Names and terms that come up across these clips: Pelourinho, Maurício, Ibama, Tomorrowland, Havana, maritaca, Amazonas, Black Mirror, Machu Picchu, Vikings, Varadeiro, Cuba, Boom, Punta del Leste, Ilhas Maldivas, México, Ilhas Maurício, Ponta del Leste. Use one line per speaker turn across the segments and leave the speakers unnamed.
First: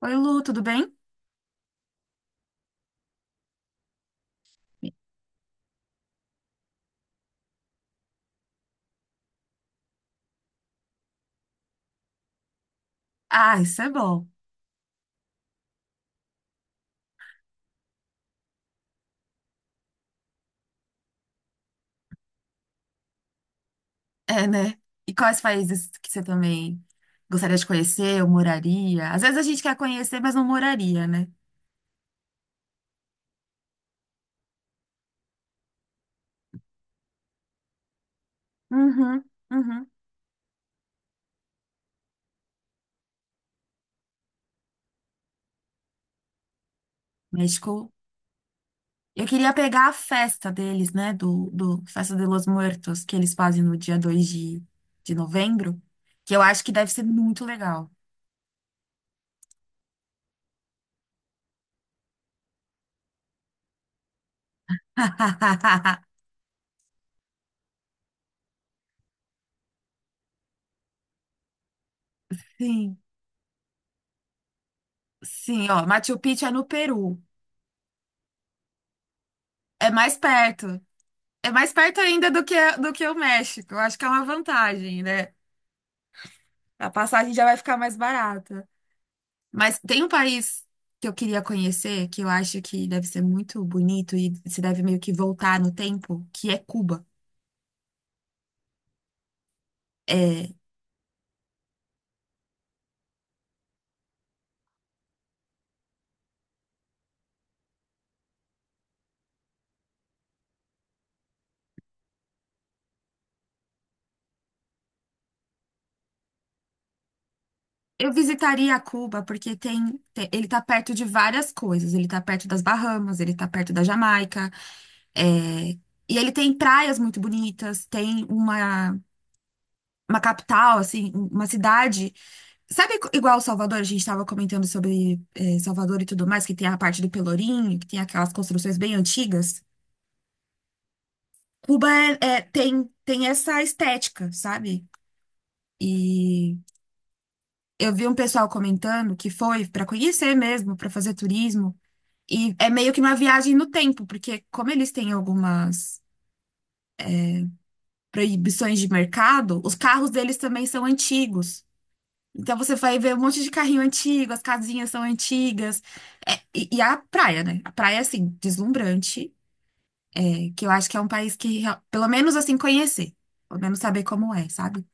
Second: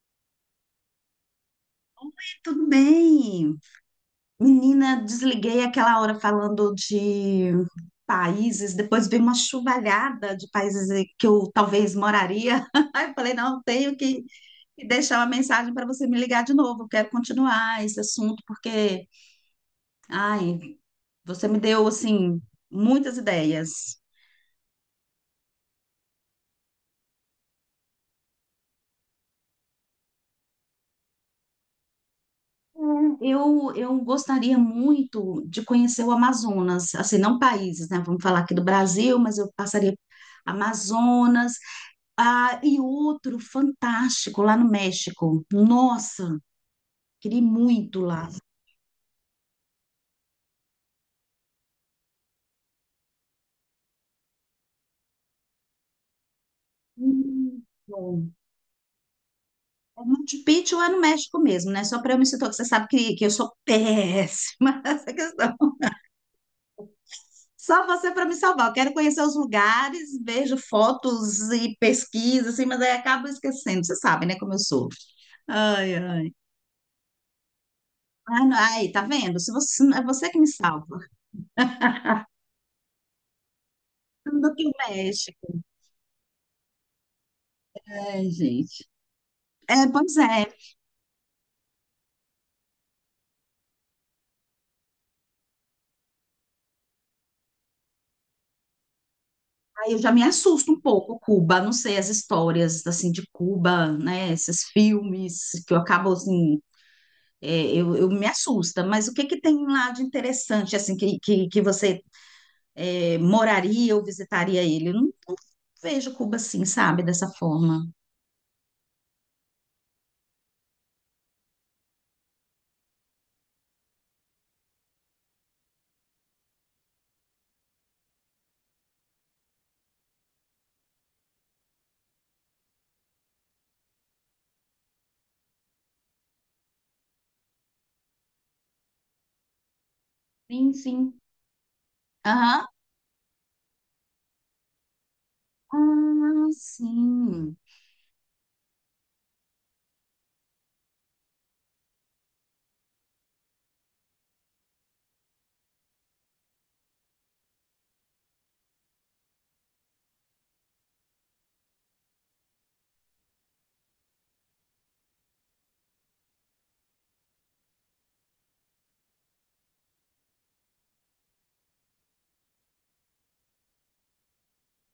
Oi, Lu, tudo bem?
Tudo bem. Menina, desliguei aquela hora falando de países, depois veio uma chuvalhada de países que eu talvez moraria. Aí eu falei,
Ah,
não,
isso é
tenho que
bom.
que deixar uma mensagem para você me ligar de novo. Eu quero continuar esse assunto porque, ai, você me deu assim muitas ideias.
É, né? E quais países que você também gostaria de conhecer ou moraria? Às vezes a gente quer conhecer, mas não moraria, né?
Eu gostaria muito de conhecer o Amazonas, assim, não países, né? Vamos falar aqui do Brasil,
Uhum,
mas eu
uhum.
passaria Amazonas. Ah, e outro fantástico lá no México. Nossa, queria ir
México.
muito lá.
Eu queria pegar a festa deles, né? Do Festa de los Muertos, que eles fazem no dia 2 de novembro, que eu acho que deve ser muito
Muito
legal.
bom. É Machu Picchu lá no México mesmo, né? Só para eu me situar, que você sabe que eu sou péssima nessa questão. Só você para me salvar. Eu quero conhecer os lugares, vejo fotos e pesquisa, assim, mas aí
Sim,
acabo esquecendo. Você sabe, né, como eu sou.
sim, ó.
Ai,
Machu
ai.
Picchu é no Peru.
Ah, não, aí, tá vendo? Se você,
É
é
mais
você que me
perto.
salva.
É mais perto ainda do que o México. Eu acho que é uma
Do que o
vantagem, né?
México.
A passagem já vai ficar mais
Ai,
barata.
gente.
Mas
É,
tem um
pois é.
país que eu queria conhecer, que eu acho que deve ser muito bonito e se deve meio que voltar no tempo, que é Cuba.
Aí eu já me
É,
assusto um pouco, Cuba, não sei, as histórias, assim, de Cuba, né, esses filmes que eu acabo, assim, é, eu me assusta, mas o que que tem lá de interessante, assim, que você é, moraria ou visitaria ele? Eu não vejo Cuba assim, sabe, dessa forma.
eu visitaria Cuba porque ele tá perto de várias coisas. Ele tá perto das Bahamas, ele tá perto da Jamaica, é, e ele tem praias muito bonitas, tem uma capital, assim, uma cidade. Sabe igual Salvador, a gente estava comentando sobre Salvador e tudo mais, que tem a parte do Pelourinho, que tem aquelas construções bem antigas.
Sim, sim.
Cuba é- é-
Aham.
tem, tem essa estética, sabe?
Ah,
E
sim.
eu vi um pessoal comentando que foi para conhecer mesmo, para fazer turismo. E é meio que uma viagem no tempo, porque como eles têm algumas proibições de mercado, os carros deles também são antigos. Então você vai ver um monte de carrinho antigo, as casinhas são antigas. É, e a praia, né? A praia, assim, deslumbrante, é, que eu acho que é um país que, real- pelo menos assim, conhecer. Pelo menos saber como é, sabe?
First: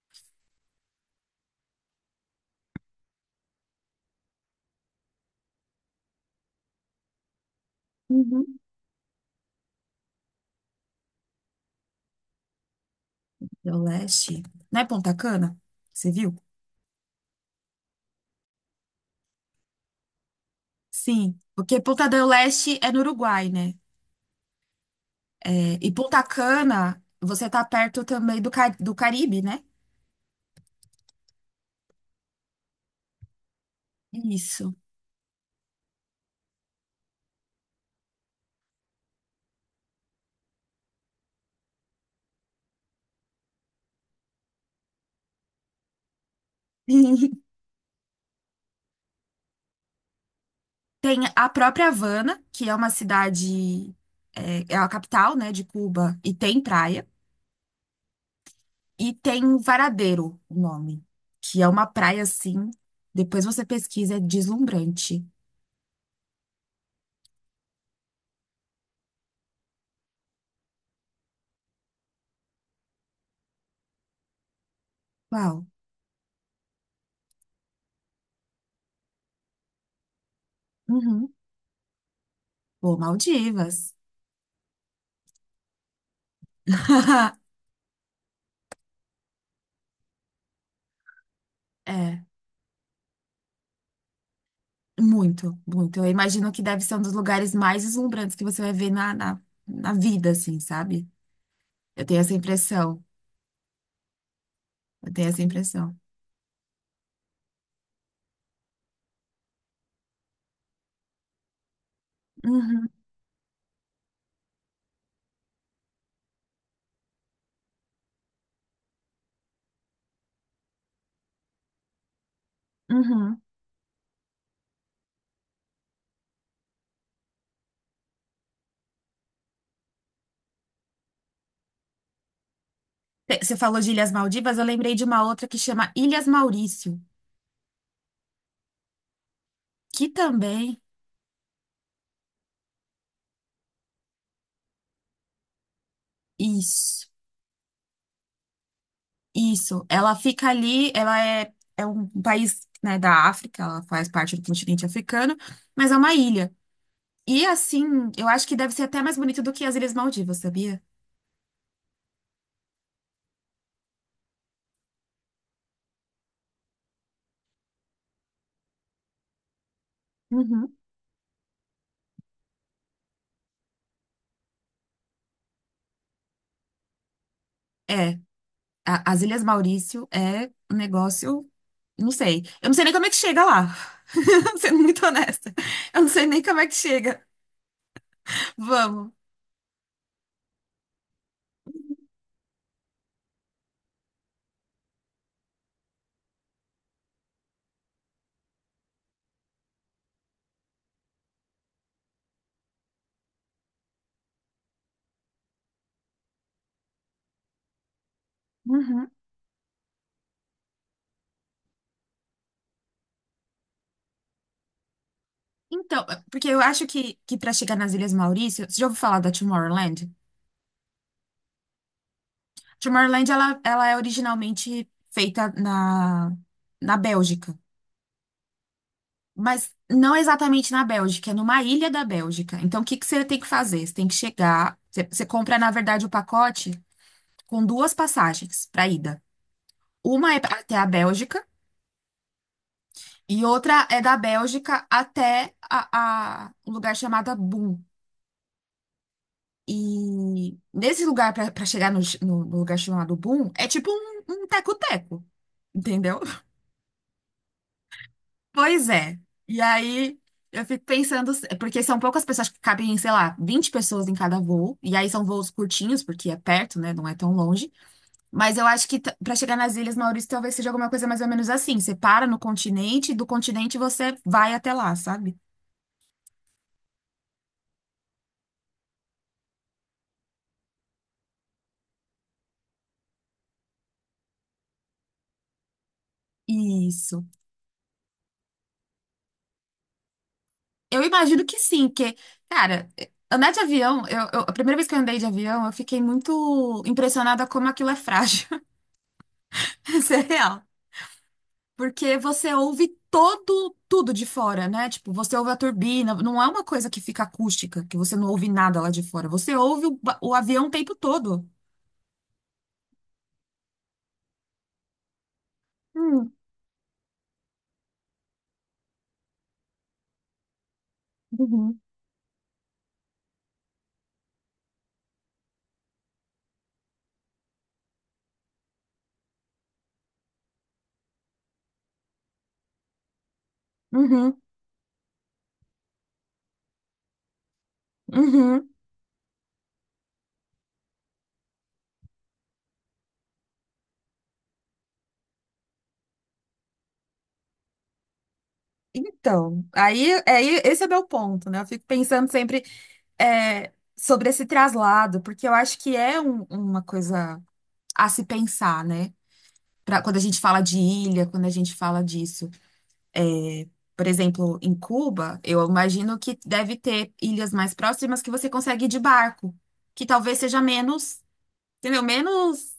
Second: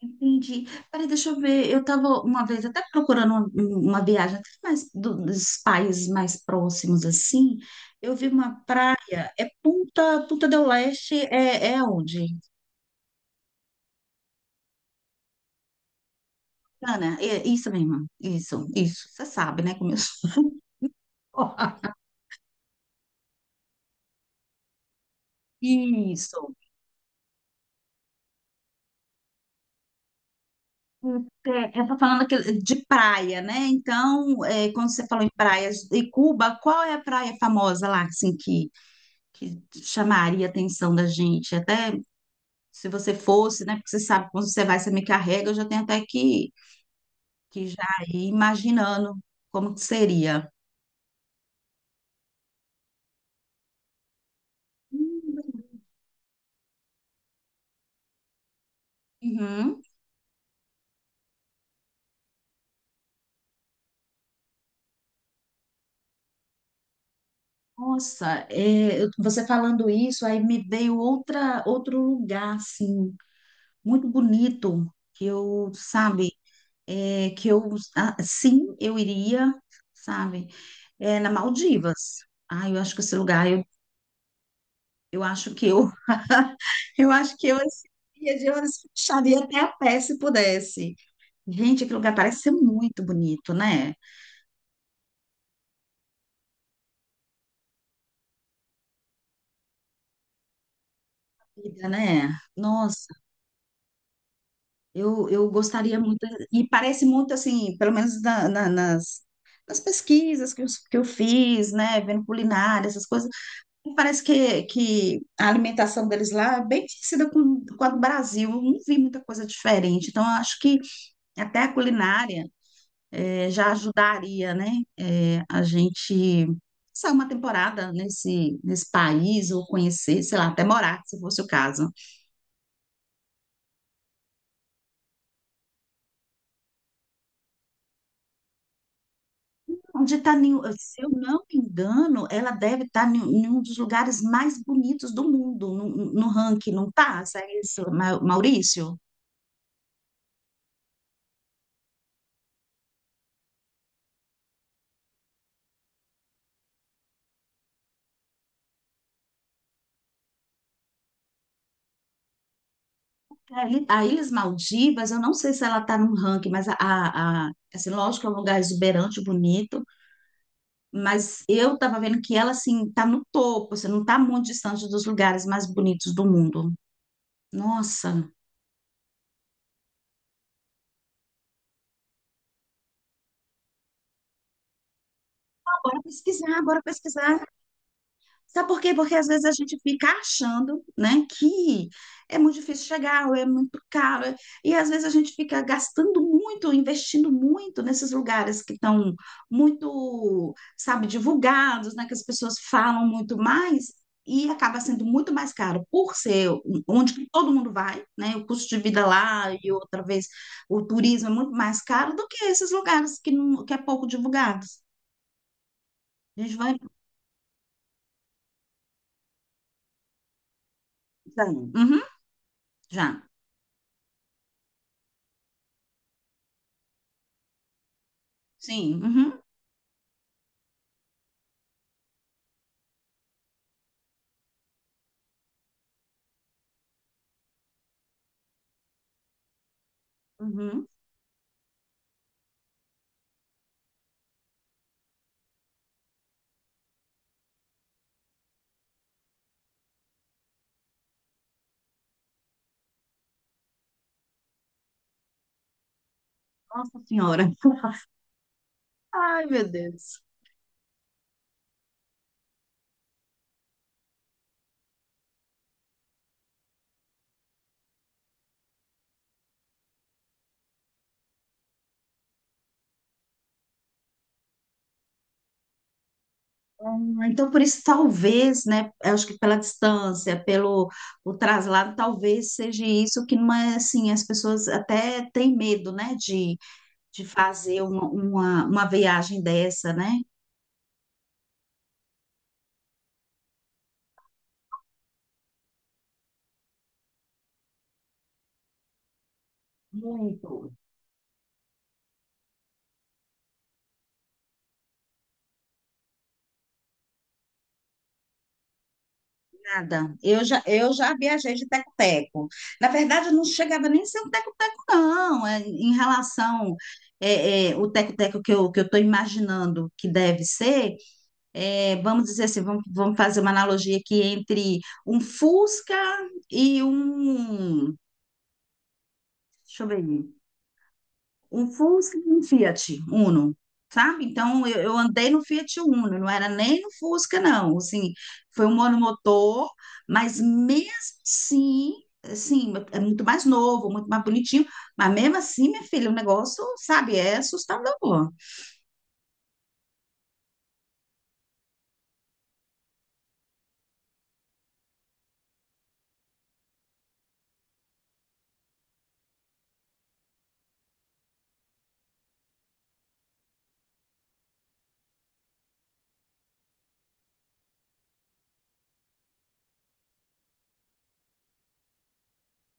Entendi. Peraí, deixa eu ver. Eu estava uma vez até procurando uma viagem até mais dos países mais próximos assim. Eu vi
Uhum.
uma praia. É Punta del Leste é, é onde?
Del Leste. Não é Ponta Cana? Você viu?
Ana, é isso mesmo. Isso, isso. Você sabe, né? Como eu sou.
Sim. Porque Ponta del Leste é no Uruguai, né? É, e Ponta
Isso.
Cana, você tá perto também do Caribe, né?
É, eu tô falando de praia, né? Então, é,
Isso.
quando você falou em praias de Cuba, qual é a praia famosa lá, assim, que chamaria a atenção da gente? Até se você fosse, né? Porque você sabe que quando você vai, você me carrega, eu já tenho até que já ir imaginando como que seria.
Tem a própria Havana, que é uma cidade, é a capital, né, de Cuba, e tem praia. E tem um
Uhum.
Varadeiro, o nome, que é uma praia assim. Depois você pesquisa, é deslumbrante.
Nossa, é, você falando isso, aí me veio outra, outro lugar, assim, muito bonito, que
Uau.
eu, sabe, é, que eu, ah, sim, eu iria, sabe, é, na
Uhum.
Maldivas. Ah, eu acho
Pô,
que esse lugar,
Maldivas.
eu acho que eu, eu acho que eu, esse dia de horas, fecharia até a pé se pudesse. Gente, aquele lugar
É,
parece ser muito bonito, né?
muito, muito. Eu imagino que deve ser um dos lugares mais deslumbrantes que você vai ver na vida, assim, sabe?
Vida,
Eu tenho essa
né?
impressão.
Nossa,
Eu tenho
eu,
essa
eu
impressão.
gostaria muito. E parece muito assim, pelo menos nas, nas pesquisas que eu fiz, né? Vendo culinária,
Uhum,
essas coisas. E parece que a alimentação deles lá é bem parecida com a do Brasil. Eu não vi muita coisa diferente. Então, eu acho que até a culinária,
uhum.
já ajudaria, né, a gente passar uma temporada nesse, nesse país ou conhecer, sei lá, até morar, se fosse o caso.
Você falou de Ilhas Maldivas, eu lembrei de uma outra que chama Ilhas Maurício, que
Onde está,
também.
se eu não me engano, ela deve estar em um dos lugares mais bonitos do mundo, no, no ranking, não
Isso,
tá? Segue isso, Maurício?
isso. Ela fica ali, ela é um país, né, da África, ela faz parte do continente africano, mas é uma ilha. E assim, eu acho que deve ser até mais bonito do que as Ilhas Maldivas, sabia?
A Ilhas Maldivas, eu não sei se ela está no ranking, mas assim, lógico que é um lugar exuberante, bonito,
Uhum.
mas eu estava vendo que ela assim está no topo, você não está muito distante dos lugares mais bonitos do mundo.
É,
Nossa,
as Ilhas Maurício é um negócio, não sei. Eu não sei nem como é que chega lá, sendo muito honesta.
bora
Eu não sei nem como
pesquisar,
é que
bora
chega.
pesquisar. Sabe por quê?
Vamos.
Porque às vezes a gente fica achando, né, que é muito difícil chegar, ou é muito caro, e às vezes a gente fica gastando muito, investindo muito nesses lugares que estão muito, sabe, divulgados, né, que as pessoas falam muito mais, e acaba sendo muito mais caro por ser um, onde que todo mundo vai, né, o custo de vida
Uhum.
lá e outra vez o turismo é muito mais caro do que esses lugares que, não, que é pouco divulgados.
Então,
A
porque
gente
eu
vai.
acho que para chegar nas Ilhas Maurício, você já ouviu falar da Tomorrowland?
Uhum, já.
Tomorrowland, ela é originalmente feita na Bélgica,
Sim. Uhum.
mas não exatamente na Bélgica, é numa ilha da Bélgica. Então, o que que você tem que fazer? Você tem que chegar, você, você compra, na verdade, o pacote com duas passagens para ida. Uma é até a
Uhum.
Bélgica e outra é da Bélgica até um lugar chamado Boom. E nesse lugar, pra chegar no lugar chamado Boom, é tipo um teco-teco, entendeu?
Nossa Senhora.
Pois é.
Ai,
E
meu
aí
Deus.
eu fico pensando, porque são poucas pessoas que cabem, sei lá, 20 pessoas em cada voo, e aí são voos curtinhos, porque é perto, né? Não é tão longe. Mas eu acho que t- pra chegar nas Ilhas Maurício talvez seja alguma coisa mais ou menos assim. Você para no continente, do continente você vai até lá, sabe?
Então, por isso, talvez, né? Eu acho que pela distância, pelo o traslado, talvez seja isso que não é assim. As pessoas até têm medo, né?
Isso.
De fazer uma viagem dessa, né?
Eu imagino que sim, porque, cara, andar de avião, eu, a primeira vez que eu andei de avião, eu fiquei muito impressionada como aquilo é frágil. Isso é real.
Muito.
Porque você ouve todo, tudo de fora, né? Tipo, você ouve a turbina, não é uma coisa que fica acústica, que você não ouve nada lá de fora. Você ouve o,
Nada.
o
Eu já,
avião o
eu
tempo
já
todo.
viajei de teco-teco. Na verdade, eu não chegava nem a ser um teco-teco, não. É, em
Hum,
relação é, é, o teco-teco que eu estou imaginando que deve ser.
uhum,
É, vamos dizer assim, vamos, vamos fazer uma analogia aqui entre um Fusca e um, deixa eu ver, um Fusca e um Fiat Uno, sabe?
uhum,
Então, eu andei no Fiat Uno, não era nem no Fusca, não, assim, foi
uhum.
um monomotor, mas mesmo assim, assim, é muito mais novo, muito mais bonitinho, mas mesmo assim, minha filha, o negócio, sabe, é assustador.
Então, aí esse é meu ponto, né? Eu fico pensando sempre sobre esse traslado, porque eu acho que é uma coisa a se pensar, né? Pra, quando a gente fala de ilha, quando a gente fala disso. É, por exemplo, em Cuba, eu imagino que deve ter ilhas mais próximas que você consegue ir de barco, que talvez seja menos, entendeu? Menos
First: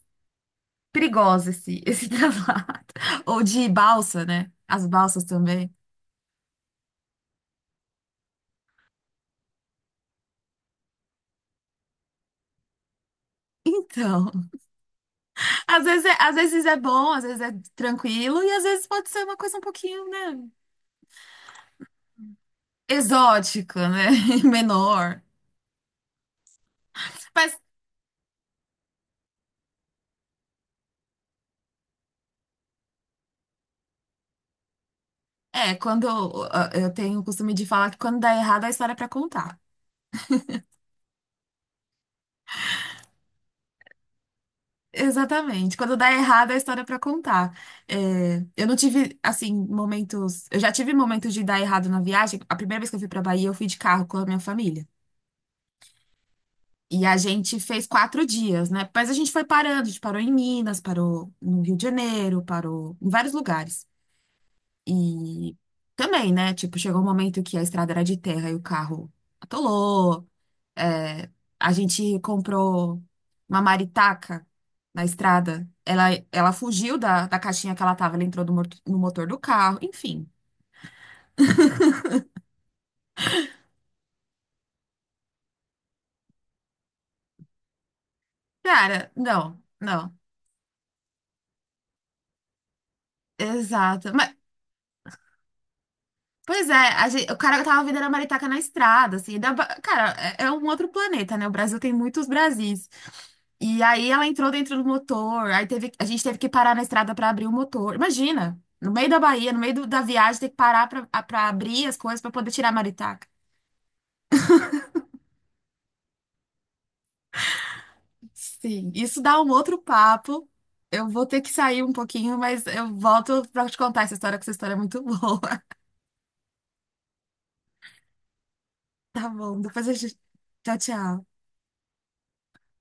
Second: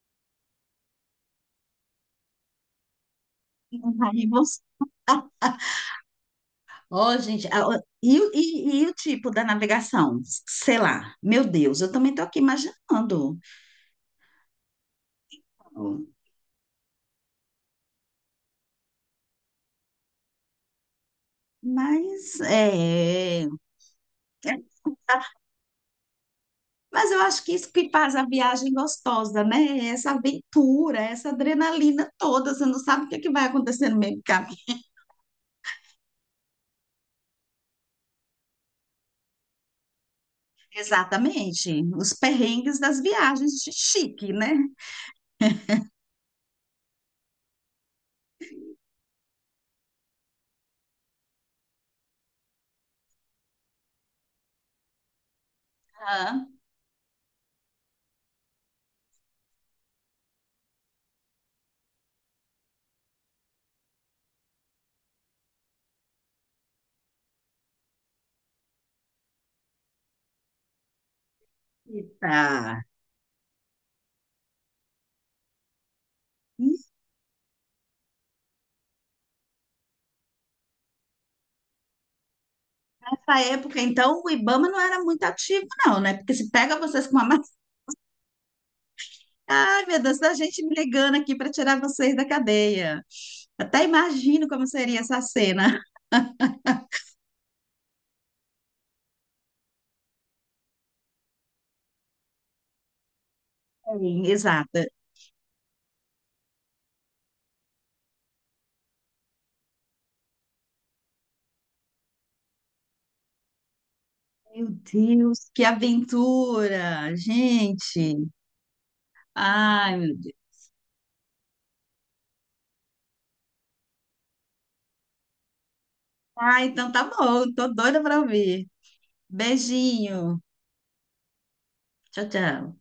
perigosa esse, esse traslado. Ou de balsa,
Aí
né?
você
As balsas também.
ó, gente, ó, e, e o tipo da navegação? Sei lá, meu Deus, eu também estou aqui imaginando.
Então, às vezes é bom, às vezes é tranquilo, e às vezes pode ser uma coisa um pouquinho, né?
Mas é, é,
Exótica, né?
tá.
Menor.
Mas eu acho que
Mas
isso que faz a viagem gostosa, né? É essa aventura, é essa adrenalina toda, você não sabe o que é que vai acontecer no meio do caminho.
é, quando eu tenho o costume de falar que quando dá errado, a história é pra contar.
Exatamente, os perrengues das viagens de chique, né?
Exatamente. Quando dá errado, a história é pra contar. É, eu não tive, assim, momentos. Eu já tive momentos de dar errado na viagem. A primeira vez que eu fui pra Bahia, eu fui de carro com a minha família.
Ah,
E a gente fez 4 dias, né? Mas a gente foi parando. A gente parou em Minas, parou no Rio de Janeiro, parou em vários lugares. E também, né? Tipo, chegou um momento que a estrada era de terra e o carro atolou. É, a gente
eita.
comprou uma maritaca na estrada. Ela fugiu da caixinha que ela tava, ela entrou no motor do carro, enfim.
Nessa época, então, o Ibama não era muito ativo, não, né? Porque se pega vocês com uma.
Cara, não,
Ai, meu
não.
Deus, a gente me ligando aqui para tirar vocês da cadeia. Até
Exato. Mas,
imagino como seria essa cena.
pois é, o cara tava vendendo a maritaca na estrada, assim. Cara, é, um outro planeta, né? O Brasil tem muitos Brasis. E aí
Sim,
ela entrou dentro do
exata.
motor, aí teve, a gente teve que parar na estrada pra abrir o motor. Imagina, no meio da Bahia, no meio da viagem, ter que parar pra abrir as coisas pra poder tirar a maritaca.
Meu Deus, que aventura, gente.
Sim, isso dá um outro
Ai, meu Deus.
papo. Eu vou ter que sair um pouquinho, mas eu volto pra te contar essa história, que essa história é muito boa.
Ah, então tá bom, tô doida para ouvir.
Tá bom, depois a gente.
Beijinho.
Tchau, tchau.
Tchau, tchau.